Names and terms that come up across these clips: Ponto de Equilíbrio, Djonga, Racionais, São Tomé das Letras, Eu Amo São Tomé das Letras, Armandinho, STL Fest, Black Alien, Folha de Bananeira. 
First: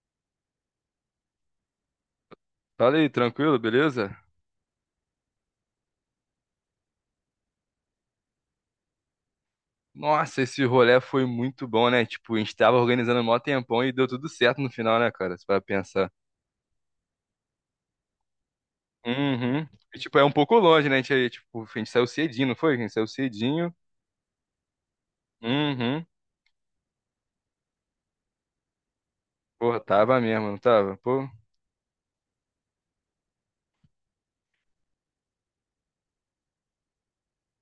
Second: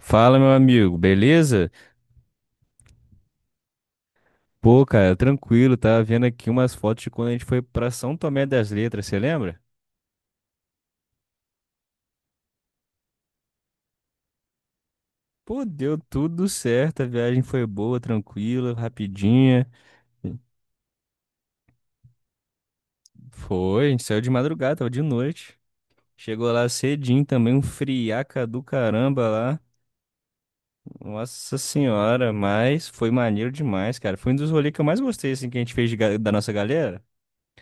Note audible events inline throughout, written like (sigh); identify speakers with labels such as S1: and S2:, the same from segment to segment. S1: Fala, meu amigo, beleza?
S2: Fala aí, tranquilo, beleza?
S1: Pô, cara, tranquilo, tava vendo aqui umas fotos de quando a gente foi pra São Tomé das Letras, você lembra?
S2: Nossa, esse rolê foi muito bom, né? Tipo, a gente tava organizando um maior tempão e deu tudo certo no final, né, cara? Você vai
S1: Pô, deu
S2: pensar.
S1: tudo certo, a viagem foi boa, tranquila, rapidinha.
S2: Uhum. E, tipo, é um pouco longe, né? A gente saiu cedinho, não foi? A gente saiu cedinho.
S1: Foi, a gente saiu de madrugada, tava de noite.
S2: Uhum.
S1: Chegou lá cedinho também, um friaca do caramba lá.
S2: Porra, tava mesmo, não tava? Pô.
S1: Nossa senhora, mas foi maneiro demais, cara. Foi um dos rolês que eu mais gostei, assim, que a gente fez da nossa galera.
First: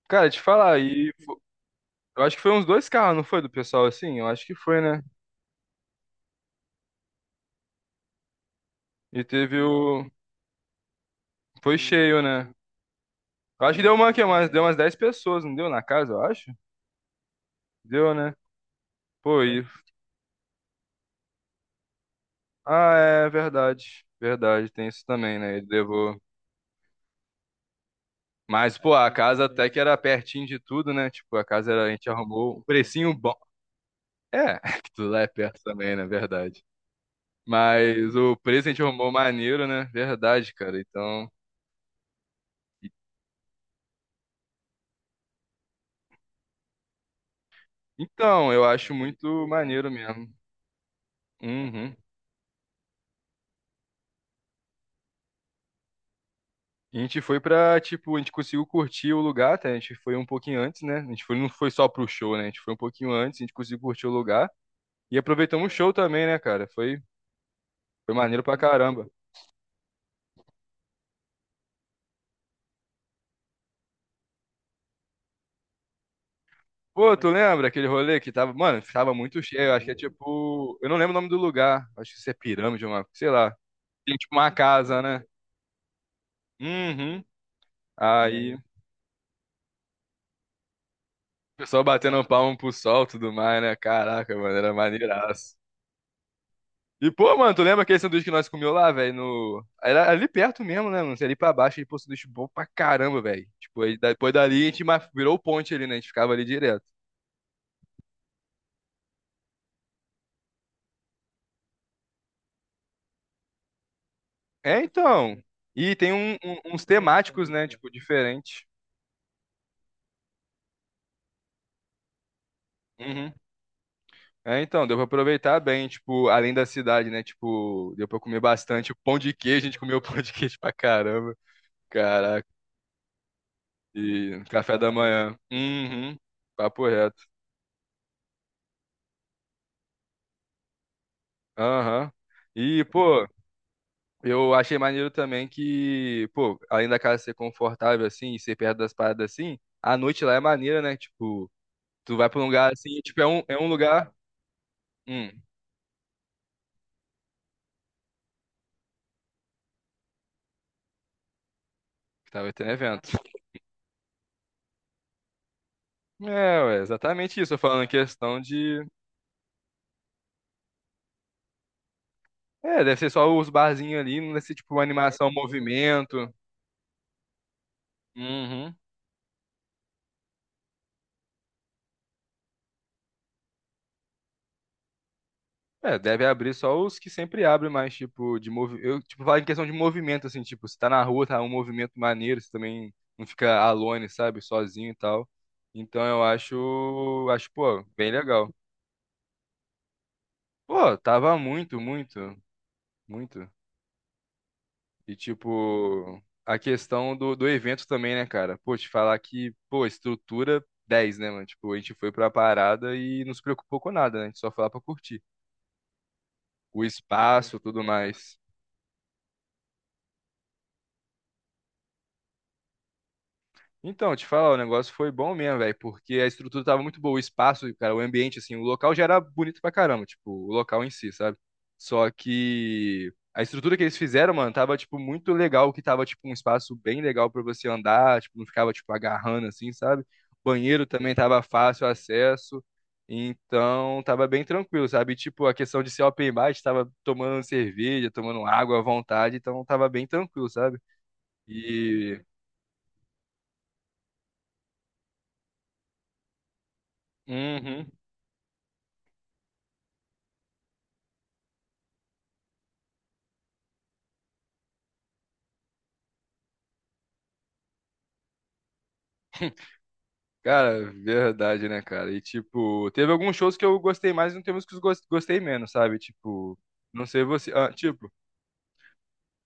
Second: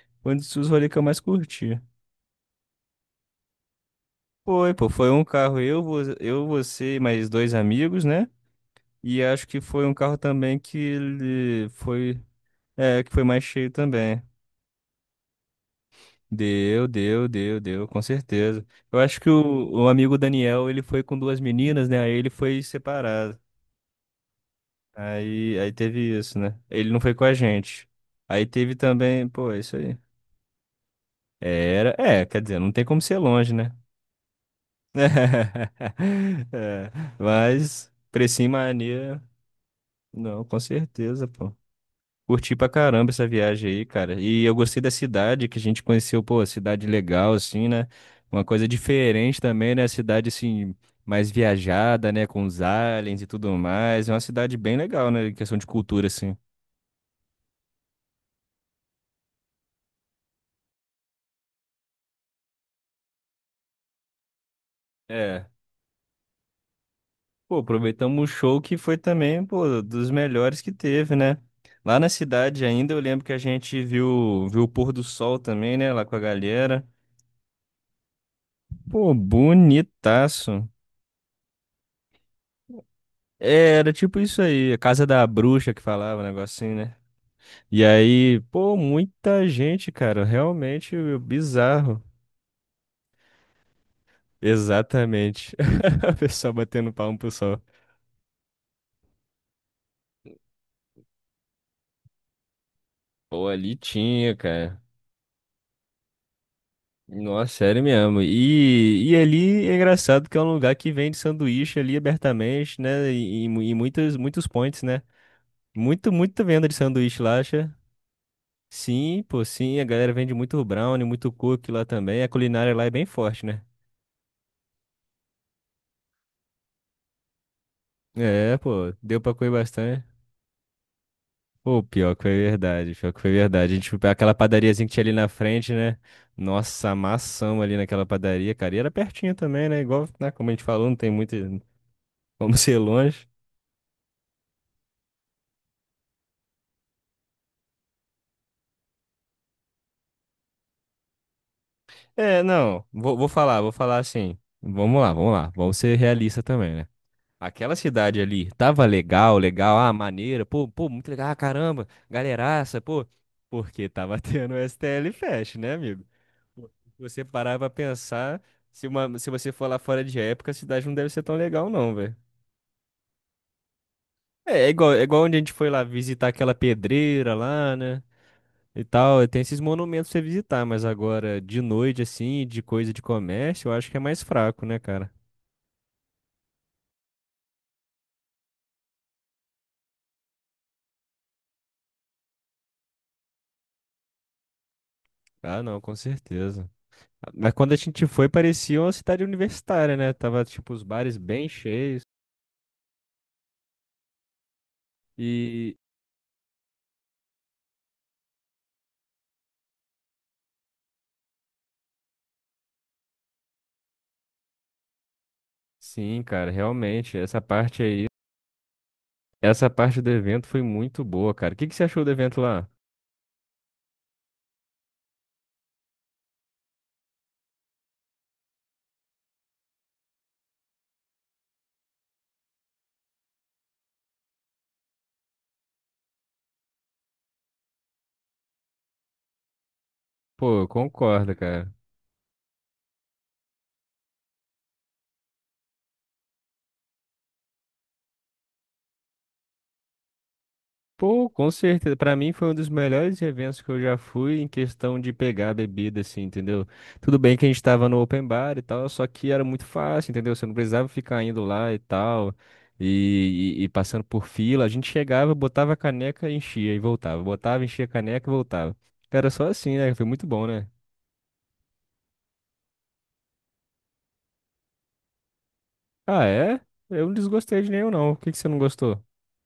S2: Cara,
S1: Foi um
S2: te
S1: dos
S2: falar,
S1: rolês que eu
S2: e
S1: mais curti.
S2: eu acho que foi uns dois carros, não foi? Do pessoal assim? Eu acho que
S1: Foi,
S2: foi,
S1: pô,
S2: né?
S1: foi um carro eu, eu, você e mais dois amigos, né? E
S2: E
S1: acho
S2: teve
S1: que foi um
S2: o.
S1: carro também que ele
S2: Foi
S1: foi,
S2: cheio, né?
S1: é, que foi mais
S2: Eu
S1: cheio
S2: acho que deu uma,
S1: também.
S2: que, umas, deu umas 10 pessoas, não deu na casa, eu acho?
S1: Deu, deu, deu, deu, com
S2: Deu, né?
S1: certeza. Eu acho que
S2: Pô, e
S1: o amigo Daniel, ele foi com duas meninas, né? Aí ele foi
S2: Ah, é
S1: separado.
S2: verdade. Verdade, tem isso também,
S1: Aí,
S2: né? Ele
S1: aí teve
S2: levou.
S1: isso, né? Ele não foi com a gente. Aí teve
S2: Mas, pô, a
S1: também,
S2: casa
S1: pô, é
S2: até
S1: isso
S2: que
S1: aí.
S2: era pertinho de tudo, né? Tipo, a
S1: Era,
S2: gente
S1: é, quer dizer,
S2: arrumou um
S1: não tem como
S2: precinho
S1: ser
S2: bom.
S1: longe, né?
S2: É, (laughs) que tudo lá é perto
S1: (laughs)
S2: também, né? Verdade.
S1: É, mas
S2: Mas o
S1: precinho
S2: preço a gente arrumou
S1: mania.
S2: maneiro, né?
S1: Não,
S2: Verdade,
S1: com
S2: cara.
S1: certeza,
S2: Então,
S1: pô. Curti pra caramba essa viagem aí, cara. E eu gostei da cidade que a gente conheceu, pô, cidade legal, assim, né? Uma
S2: então, eu
S1: coisa
S2: acho
S1: diferente
S2: muito
S1: também, né?
S2: maneiro
S1: Cidade,
S2: mesmo.
S1: assim, mais
S2: Uhum.
S1: viajada, né? Com os aliens e tudo mais. É uma cidade bem legal, né? Em questão de cultura, assim.
S2: A gente foi pra, tipo, a gente conseguiu curtir o lugar, até. A gente foi um pouquinho antes, né? A gente foi, não foi só pro show, né? A gente foi um pouquinho antes, a gente conseguiu curtir o lugar. E
S1: É.
S2: aproveitamos o show também, né, cara? Foi,
S1: Pô,
S2: foi
S1: aproveitamos o
S2: maneiro pra
S1: show que foi
S2: caramba.
S1: também, pô, dos melhores que teve, né? Lá na cidade ainda, eu lembro que a gente viu o pôr do sol também, né? Lá com a galera.
S2: Pô, tu lembra aquele rolê que tava, mano, tava
S1: Pô,
S2: muito cheio, acho que é
S1: bonitaço.
S2: tipo, eu não lembro o nome do lugar, acho que isso é pirâmide, uma, sei lá,
S1: É, era
S2: tem
S1: tipo
S2: tipo
S1: isso
S2: uma
S1: aí, a
S2: casa,
S1: casa
S2: né?
S1: da bruxa que falava, um negocinho, né?
S2: Uhum.
S1: E aí,
S2: Aí, o
S1: pô, muita gente, cara, realmente
S2: pessoal
S1: bizarro.
S2: batendo palmo pro sol e tudo mais, né? Caraca, mano, era
S1: Exatamente.
S2: maneiraço.
S1: (laughs) A pessoa batendo
S2: E,
S1: palmo pro
S2: pô, mano,
S1: sol.
S2: tu lembra aquele sanduíche que nós comeu lá, velho, no... era ali perto mesmo, né, mano, você ali pra baixo, aí, pô, sanduíche bom pra caramba,
S1: Pô,
S2: velho.
S1: ali
S2: Tipo, aí, depois
S1: tinha,
S2: dali a
S1: cara.
S2: gente virou ponte ali, né, a gente ficava ali direto.
S1: Nossa, sério mesmo. E ali é engraçado que é um lugar que vende sanduíche ali abertamente, né? E muitos, muitos
S2: É,
S1: points, né?
S2: então, e
S1: Muito,
S2: tem um-
S1: muita
S2: um-
S1: venda de
S2: uns
S1: sanduíche lá,
S2: temáticos, né,
S1: acha?
S2: tipo, diferente.
S1: Sim, pô, sim. A galera vende muito brownie, muito cookie lá também. A culinária lá é bem
S2: Uhum.
S1: forte, né?
S2: É, então, deu pra aproveitar bem, tipo, além da cidade, né? Tipo, deu pra comer
S1: É, pô,
S2: bastante. O pão
S1: deu
S2: de
S1: pra comer
S2: queijo, a gente comeu (laughs)
S1: bastante.
S2: pão de queijo pra caramba.
S1: Pô, pior que foi
S2: Caraca.
S1: verdade, pior que foi verdade. A gente foi pra aquela
S2: E café
S1: padariazinha
S2: da
S1: que tinha ali na
S2: manhã.
S1: frente, né?
S2: Uhum. Papo
S1: Nossa,
S2: reto.
S1: amassamos ali naquela padaria, cara. E era pertinho também, né? Igual, né, como a gente falou, não tem muito
S2: Aham.
S1: (laughs) como ser
S2: E,
S1: longe.
S2: pô, eu achei maneiro também que, pô, além da casa ser confortável, assim, e ser perto das paradas assim, a noite lá é maneira, né? Tipo, tu vai pra
S1: É,
S2: um lugar
S1: não,
S2: assim, tipo, é um, é um
S1: vou falar
S2: lugar.
S1: assim. Vamos lá,
S2: Hum,
S1: vamos lá, vamos ser realista também, né? Aquela cidade ali tava legal, legal, ah, maneira, pô, pô, muito legal, ah, caramba,
S2: que tava tendo
S1: galeraça, pô.
S2: evento.
S1: Porque tava (laughs) tendo o STL Fest, né, amigo?
S2: É,
S1: Pô,
S2: ué,
S1: se você
S2: exatamente isso.
S1: parar
S2: Eu
S1: pra
S2: falando em questão
S1: pensar,
S2: de.
S1: se, uma, se você for lá fora de época, a cidade não deve ser tão legal, não, velho.
S2: É, deve ser só os barzinhos ali, não deve ser
S1: É,
S2: tipo uma
S1: é igual
S2: animação, um
S1: onde a gente foi lá
S2: movimento.
S1: visitar aquela pedreira lá, né?
S2: Uhum.
S1: E tal, tem esses monumentos pra você visitar, mas agora, de noite, assim, de coisa de comércio, eu acho que é mais fraco, né, cara?
S2: É, deve abrir só os que sempre abrem mais, tipo, eu, tipo, falo em questão de movimento, assim, tipo, se tá na rua, tá um movimento maneiro, você também não fica alone, sabe, sozinho e tal.
S1: Ah, não, com
S2: Então eu
S1: certeza.
S2: acho,
S1: Mas quando a
S2: pô,
S1: gente
S2: bem
S1: foi,
S2: legal.
S1: parecia uma cidade universitária, né? Tava, tipo, os
S2: Pô,
S1: bares
S2: tava
S1: bem
S2: muito,
S1: cheios.
S2: muito, muito. E,
S1: E,
S2: tipo, a questão do evento também, né, cara? Pô, te falar que, pô, estrutura dez, né, mano? Tipo, a gente foi pra parada e não se preocupou com nada, né? A gente só foi lá pra curtir.
S1: sim, cara,
S2: O
S1: realmente, essa
S2: espaço,
S1: parte
S2: tudo
S1: aí,
S2: mais.
S1: essa parte do evento foi muito boa, cara. O que que você achou do evento lá?
S2: Então, te falar, o negócio foi bom mesmo, velho, porque a estrutura tava muito boa, o espaço, cara, o ambiente, assim, o local já era bonito pra caramba, tipo, o local em si, sabe? Só que a estrutura que eles fizeram, mano, tava, tipo, muito legal, que tava, tipo, um espaço bem legal pra você andar, tipo, não ficava, tipo, agarrando, assim, sabe?
S1: Pô, eu
S2: Banheiro também
S1: concordo,
S2: tava
S1: cara.
S2: fácil acesso, então tava bem tranquilo, sabe? E, tipo, a questão de ser open bar, a gente tava tomando cerveja, tomando água à vontade, então tava bem tranquilo, sabe?
S1: Pô, com certeza. Pra
S2: E...
S1: mim foi um dos melhores eventos que eu já fui em questão de pegar a bebida, assim, entendeu? Tudo bem que a gente tava
S2: Uhum.
S1: no open bar e tal, só que era muito fácil, entendeu? Você não precisava ficar indo lá e tal, e passando por fila. A gente chegava, botava a caneca, enchia e voltava. Botava, enchia a caneca e voltava. Era só assim, né? Foi muito bom, né?
S2: Cara, verdade, né, cara? E, tipo, teve alguns shows que eu gostei mais e não teve uns que eu gostei menos, sabe?
S1: Ah,
S2: Tipo,
S1: é?
S2: não
S1: Eu não
S2: sei você.
S1: desgostei de
S2: Ah,
S1: nenhum,
S2: tipo,
S1: não. Por que que você não gostou?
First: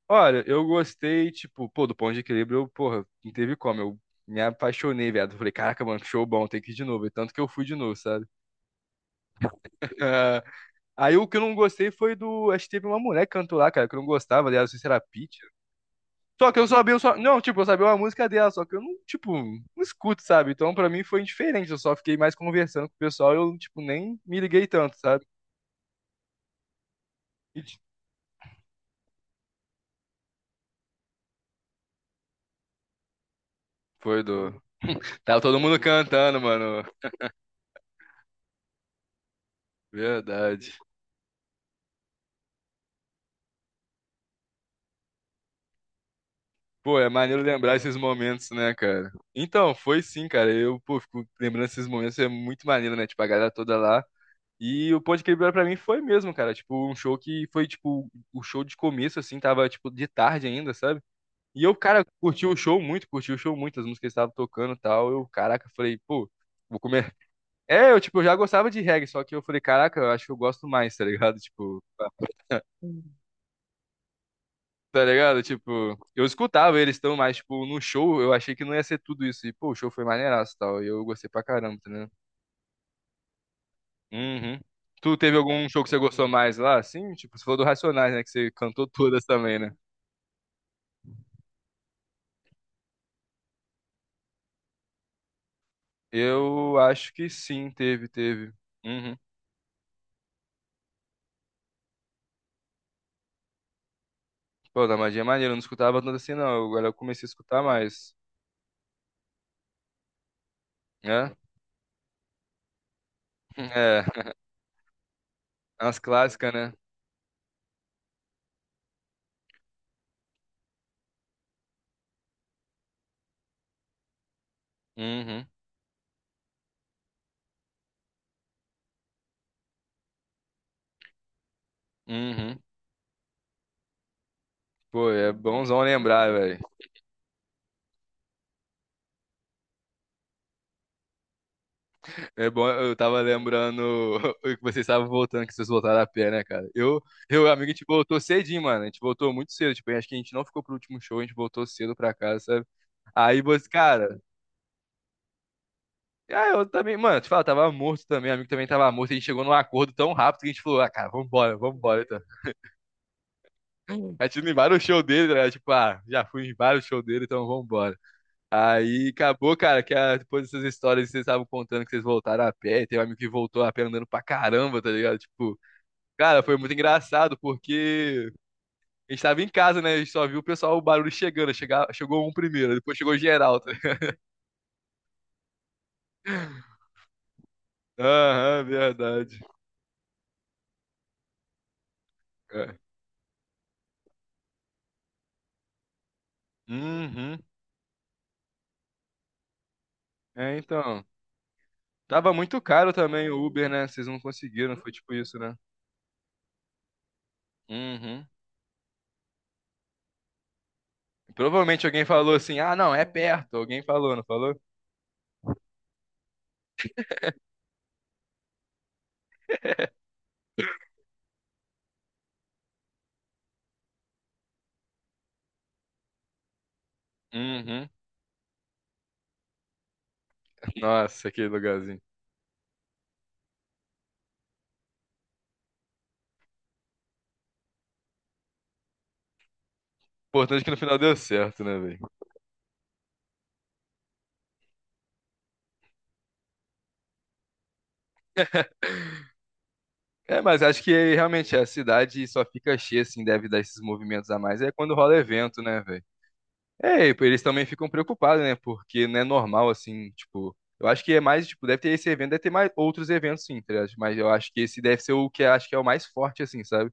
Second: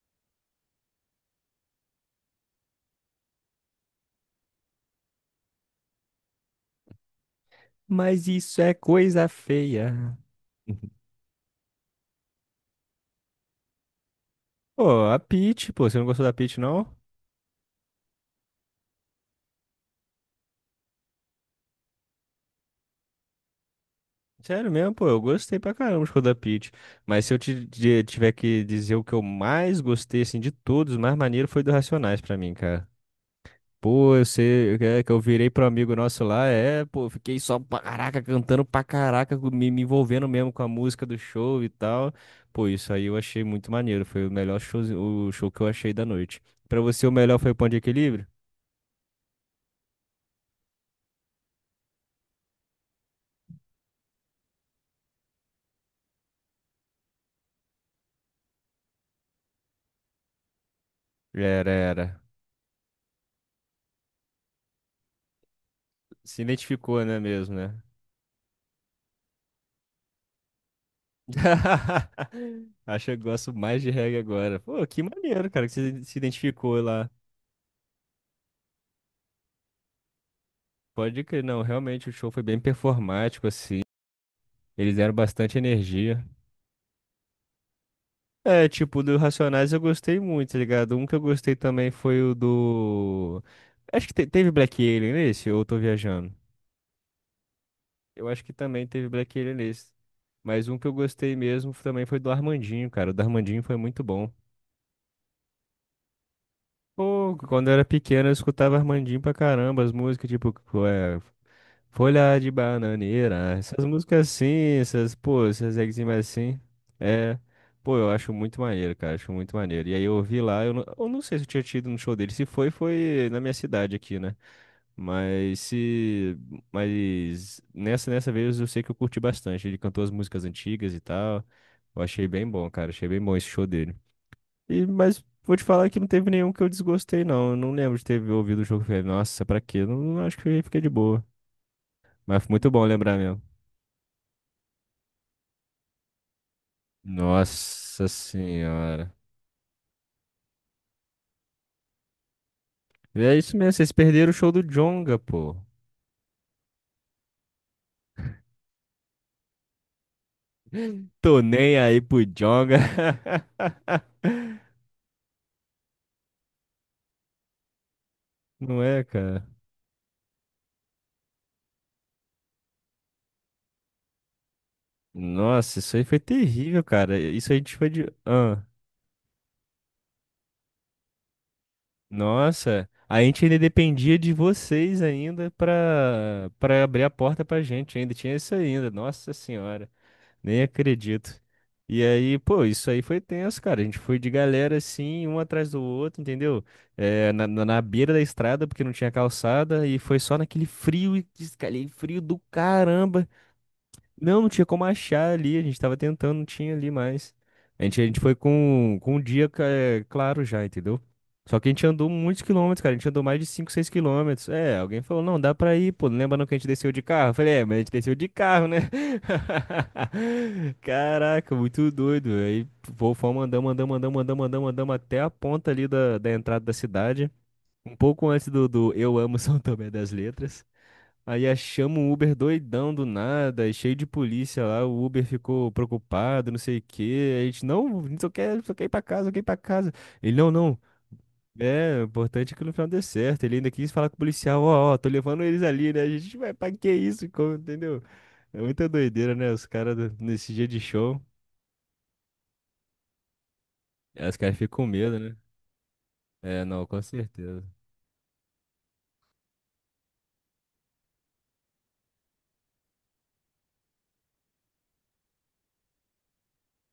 S2: olha, eu gostei, tipo, pô, do Ponto de Equilíbrio, eu, porra, não teve como. Eu me apaixonei, viado. Falei, caraca, mano, que show bom, tem que ir de novo. E tanto que eu fui de novo, sabe?
S1: Mas
S2: (laughs)
S1: isso é coisa feia.
S2: Ah,
S1: (laughs)
S2: aí o que eu não gostei foi do. Acho que teve uma mulher que cantou lá, cara, que eu não gostava, aliás, não sei se era
S1: Pô, a
S2: Pitty.
S1: Peach, pô, você não gostou da
S2: Só
S1: Peach,
S2: que eu
S1: não?
S2: sabia, eu só... não, tipo, eu sabia uma música dela, só que eu não, tipo, não escuto, sabe? Então, pra mim foi indiferente, eu só fiquei mais conversando com o pessoal, eu, tipo, nem me liguei
S1: Sério mesmo,
S2: tanto,
S1: pô, eu
S2: sabe?
S1: gostei pra caramba de Roda Pit. Mas se eu
S2: E, tipo,
S1: tiver que dizer o que eu mais gostei, assim, de todos, o mais maneiro foi do Racionais pra mim, cara. Pô,
S2: foi
S1: eu
S2: do.
S1: sei é, que eu
S2: Tava
S1: virei
S2: todo
S1: pro
S2: mundo
S1: amigo nosso
S2: cantando,
S1: lá,
S2: mano.
S1: é, pô, fiquei só pra caraca, cantando pra caraca, me envolvendo mesmo com a
S2: Verdade.
S1: música do show e tal. Pô, isso aí eu achei muito maneiro, foi o melhor show, o show que eu achei da noite. Pra
S2: Pô,
S1: você,
S2: é
S1: o melhor
S2: maneiro
S1: foi o Ponto
S2: lembrar
S1: de
S2: esses
S1: Equilíbrio?
S2: momentos, né, cara? Então, foi sim, cara. Eu, pô, fico lembrando esses momentos, é muito maneiro, né? Tipo, a galera toda lá. E o Ponte Quebrada pra mim foi mesmo, cara. Tipo, um show que foi, tipo, o show de começo, assim, tava, tipo, de tarde ainda, sabe? E
S1: Era,
S2: eu, cara,
S1: era.
S2: curti o show muito, curti o show muito, as músicas que eles estavam tocando e tal. Eu, caraca, falei, pô,
S1: Se
S2: vou
S1: identificou,
S2: comer.
S1: né, mesmo, né?
S2: É, eu, tipo, eu já gostava de reggae, só que eu falei, caraca, eu acho que eu gosto mais, tá ligado? (laughs) Tipo,
S1: (laughs) Acho que eu gosto mais de reggae agora. Pô, que
S2: tá ligado?
S1: maneiro, cara, que
S2: Tipo,
S1: você se
S2: eu escutava
S1: identificou
S2: eles
S1: lá.
S2: tão, mas, tipo, no show eu achei que não ia ser tudo isso. E, pô, o show foi maneiraço e tal. E eu
S1: Pode
S2: gostei
S1: crer,
S2: pra
S1: não,
S2: caramba, tá
S1: realmente
S2: ligado?
S1: o show foi bem performático, assim.
S2: Uhum.
S1: Eles deram
S2: Tu teve
S1: bastante
S2: algum show que você
S1: energia.
S2: gostou mais lá? Sim, tipo, você falou do Racionais, né? Que você
S1: É,
S2: cantou
S1: tipo, do
S2: todas também,
S1: Racionais
S2: né?
S1: eu gostei muito, tá ligado? Um que eu gostei também foi o do. Acho que teve Black Alien nesse, ou eu tô viajando?
S2: Eu acho que sim, teve,
S1: Eu acho que
S2: teve.
S1: também teve
S2: Uhum.
S1: Black Alien nesse. Mas um que eu gostei mesmo também foi do Armandinho, cara. O do Armandinho foi muito bom.
S2: Pô, da magia é maneiro, eu não escutava tanto assim, não. Agora eu comecei a
S1: Pô,
S2: escutar
S1: quando eu era
S2: mais,
S1: pequeno eu escutava Armandinho pra caramba, as músicas, tipo, é,
S2: né?
S1: Folha de Bananeira.
S2: (laughs)
S1: Essas
S2: É,
S1: músicas assim, essas, pô, essas
S2: as
S1: rimas
S2: clássicas,
S1: assim.
S2: né?
S1: É. Pô, eu acho muito maneiro, cara. Acho muito maneiro. E aí eu ouvi lá, eu não sei se eu tinha tido no show dele. Se foi, foi na minha cidade aqui, né?
S2: Uhum,
S1: Mas se. Mas nessa vez eu sei que eu curti bastante. Ele cantou as músicas antigas e tal. Eu achei bem
S2: uhum.
S1: bom, cara. Achei bem bom esse show dele. E,
S2: Pô,
S1: mas
S2: é
S1: vou te
S2: bonzão
S1: falar que não teve
S2: lembrar,
S1: nenhum
S2: velho.
S1: que eu desgostei, não. Eu não lembro de ter ouvido o jogo. E falei, nossa, pra quê? Não acho que eu fiquei de boa. Mas foi
S2: É bom,
S1: muito bom
S2: eu
S1: lembrar
S2: tava
S1: mesmo.
S2: lembrando (laughs) que vocês estavam voltando, que vocês voltaram a pé, né, cara? Eu, e o amigo, a gente
S1: Nossa
S2: voltou cedinho, mano. A gente
S1: senhora.
S2: voltou muito cedo, tipo, acho que a gente não ficou pro último show, a gente voltou cedo pra casa, sabe?
S1: E é
S2: Aí
S1: isso
S2: você,
S1: mesmo, vocês
S2: cara,
S1: perderam o show do Djonga, pô.
S2: ah, eu também, mano, te falo, tava morto também, o amigo também tava morto, a gente chegou num acordo tão rápido que a gente falou, ah, cara,
S1: Tô
S2: vambora,
S1: nem aí
S2: vambora, então.
S1: pro Djonga. (laughs)
S2: A gente indo em vários shows dele, né? Tipo, ah, já fui em vários shows dele, então vambora.
S1: Não é,
S2: Aí
S1: cara?
S2: acabou, cara, que ah, depois dessas histórias que vocês estavam contando que vocês voltaram a pé, tem um amigo que voltou a pé andando pra caramba, tá ligado? Tipo,
S1: Nossa, isso aí foi
S2: cara, foi muito
S1: terrível, cara.
S2: engraçado,
S1: Isso a gente foi de.
S2: porque
S1: Ah,
S2: a gente tava em casa, né? A gente só viu o pessoal, o barulho chegando. Chegou um primeiro,
S1: nossa,
S2: depois chegou
S1: a gente ainda
S2: geral, tá ligado?
S1: dependia de vocês ainda pra abrir a porta pra gente. Ainda tinha isso
S2: Aham,
S1: ainda. Nossa
S2: verdade.
S1: senhora. Nem acredito. E aí, pô,
S2: É.
S1: isso aí foi tenso, cara. A gente foi de galera assim, um atrás do outro, entendeu? É,
S2: Uhum.
S1: na beira da estrada, porque não tinha calçada, e foi só
S2: É,
S1: naquele
S2: então.
S1: frio, e aquele frio
S2: Tava
S1: do
S2: muito caro
S1: caramba,
S2: também o Uber, né? Vocês não
S1: não, não tinha
S2: conseguiram,
S1: como
S2: foi tipo
S1: achar
S2: isso, né?
S1: ali, a gente tava tentando, não tinha ali mais. A gente
S2: Uhum.
S1: foi com um dia é, claro já, entendeu? Só que a
S2: Provavelmente
S1: gente
S2: alguém
S1: andou
S2: falou
S1: muitos
S2: assim, ah,
S1: quilômetros, cara,
S2: não,
S1: a
S2: é
S1: gente andou mais de
S2: perto.
S1: 5
S2: Alguém
S1: 6
S2: falou, não
S1: quilômetros.
S2: falou?
S1: É, alguém falou, não, dá pra ir, pô, lembra não que a gente desceu de carro? Eu falei, é, mas a gente desceu de carro, né? (laughs) Caraca, muito doido. Aí pô, fomos andando, andando, andando, andando, andando, andando até a ponta ali da entrada da cidade.
S2: Uhum.
S1: Um pouco antes do Eu Amo São Tomé das Letras.
S2: Nossa,
S1: Aí
S2: aquele
S1: chama
S2: lugarzinho.
S1: um Uber doidão do nada, e cheio de polícia lá, o Uber ficou preocupado, não sei o quê. A gente, não, a gente só quer ir pra casa, só quer ir pra casa. Ele, não,
S2: Importante que no
S1: não.
S2: final deu certo, né,
S1: É,
S2: velho?
S1: o importante é que no final dê certo. Ele ainda quis falar com o policial, ó, ó, tô levando eles ali, né? A gente vai, pra que isso? Entendeu? É muita doideira,
S2: (laughs)
S1: né? Os caras
S2: É,
S1: nesse
S2: mas
S1: dia de
S2: acho que
S1: show,
S2: realmente a cidade só fica cheia, assim, deve dar esses
S1: é,
S2: movimentos
S1: os
S2: a
S1: caras
S2: mais. É
S1: ficam com
S2: quando rola
S1: medo, né?
S2: evento, né, velho?
S1: É, não, com
S2: É, e eles
S1: certeza.
S2: também ficam preocupados, né? Porque não é normal, assim, tipo. Eu acho que é mais, tipo, deve ter esse evento, deve ter mais outros eventos, sim, tá ligado? Mas eu acho que esse deve ser o que eu acho que é o mais forte, assim, sabe?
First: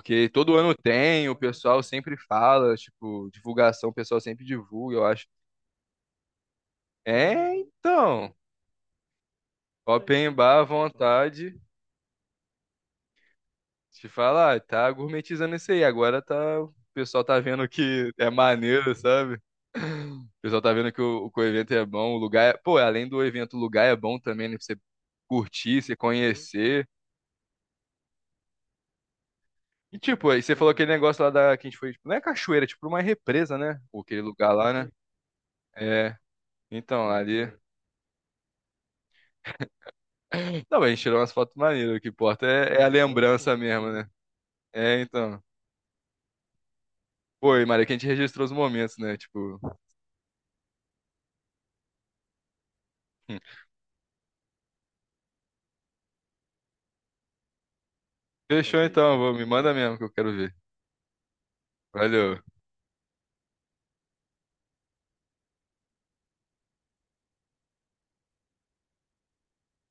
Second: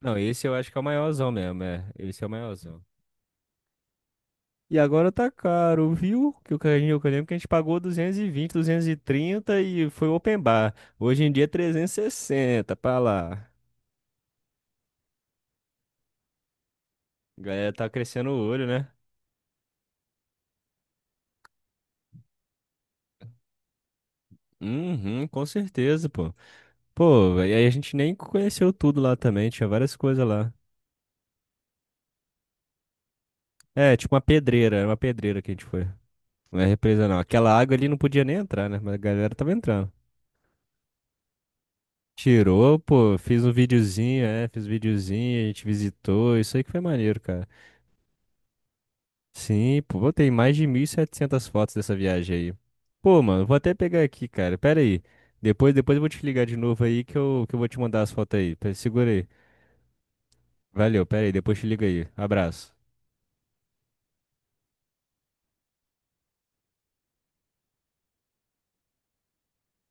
S1: Não, esse eu
S2: todo
S1: acho
S2: ano
S1: que é o
S2: tem,
S1: maiorzão
S2: o
S1: mesmo,
S2: pessoal
S1: é.
S2: sempre
S1: Esse é o
S2: fala,
S1: maiorzão.
S2: tipo, divulgação, o pessoal sempre
S1: E
S2: divulga, eu
S1: agora
S2: acho.
S1: tá caro, viu? Que o carrinho, eu lembro que a gente
S2: É,
S1: pagou
S2: então,
S1: 220, 230 e trinta e foi
S2: open
S1: open
S2: bar à
S1: bar. Hoje em dia é
S2: vontade,
S1: 360, pra lá.
S2: te falar, tá gourmetizando isso aí, agora tá, o pessoal tá
S1: A
S2: vendo
S1: galera tá
S2: que
S1: crescendo
S2: é
S1: o olho, né?
S2: maneiro, sabe? O pessoal tá vendo que o evento é bom, o lugar é, pô, além do evento, o lugar é bom também, né, pra você
S1: Uhum, com
S2: curtir, você
S1: certeza, pô.
S2: conhecer.
S1: Pô, e aí a gente nem conheceu tudo lá também, tinha várias
S2: E
S1: coisas
S2: tipo, aí
S1: lá.
S2: você falou aquele negócio lá da, que a gente foi, tipo, não é cachoeira, é tipo uma represa, né?
S1: É,
S2: Ou
S1: tipo uma
S2: aquele lugar lá,
S1: pedreira, era
S2: né?
S1: uma pedreira que a gente foi.
S2: É,
S1: Não é represa
S2: então,
S1: não.
S2: ali...
S1: Aquela água ali não podia nem entrar, né? Mas a galera tava entrando.
S2: Não, mas a gente tirou umas fotos maneiras, o que importa
S1: Tirou,
S2: é a
S1: pô, fiz um
S2: lembrança mesmo, né?
S1: videozinho, é, fiz um
S2: É, então.
S1: videozinho, a gente visitou, isso aí que foi maneiro, cara.
S2: Foi Maria, que a gente registrou os momentos, né? Tipo,
S1: Sim, pô, eu tenho mais de 1.700 fotos dessa viagem aí. Pô, mano, vou
S2: (laughs)
S1: até pegar aqui, cara. Pera aí. Depois eu vou te ligar de novo aí que eu vou te mandar as fotos aí.
S2: fechou
S1: Segura
S2: então,
S1: aí.
S2: vou, me manda mesmo que eu quero ver.
S1: Valeu, pera aí, depois te liga aí.
S2: Valeu.
S1: Abraço.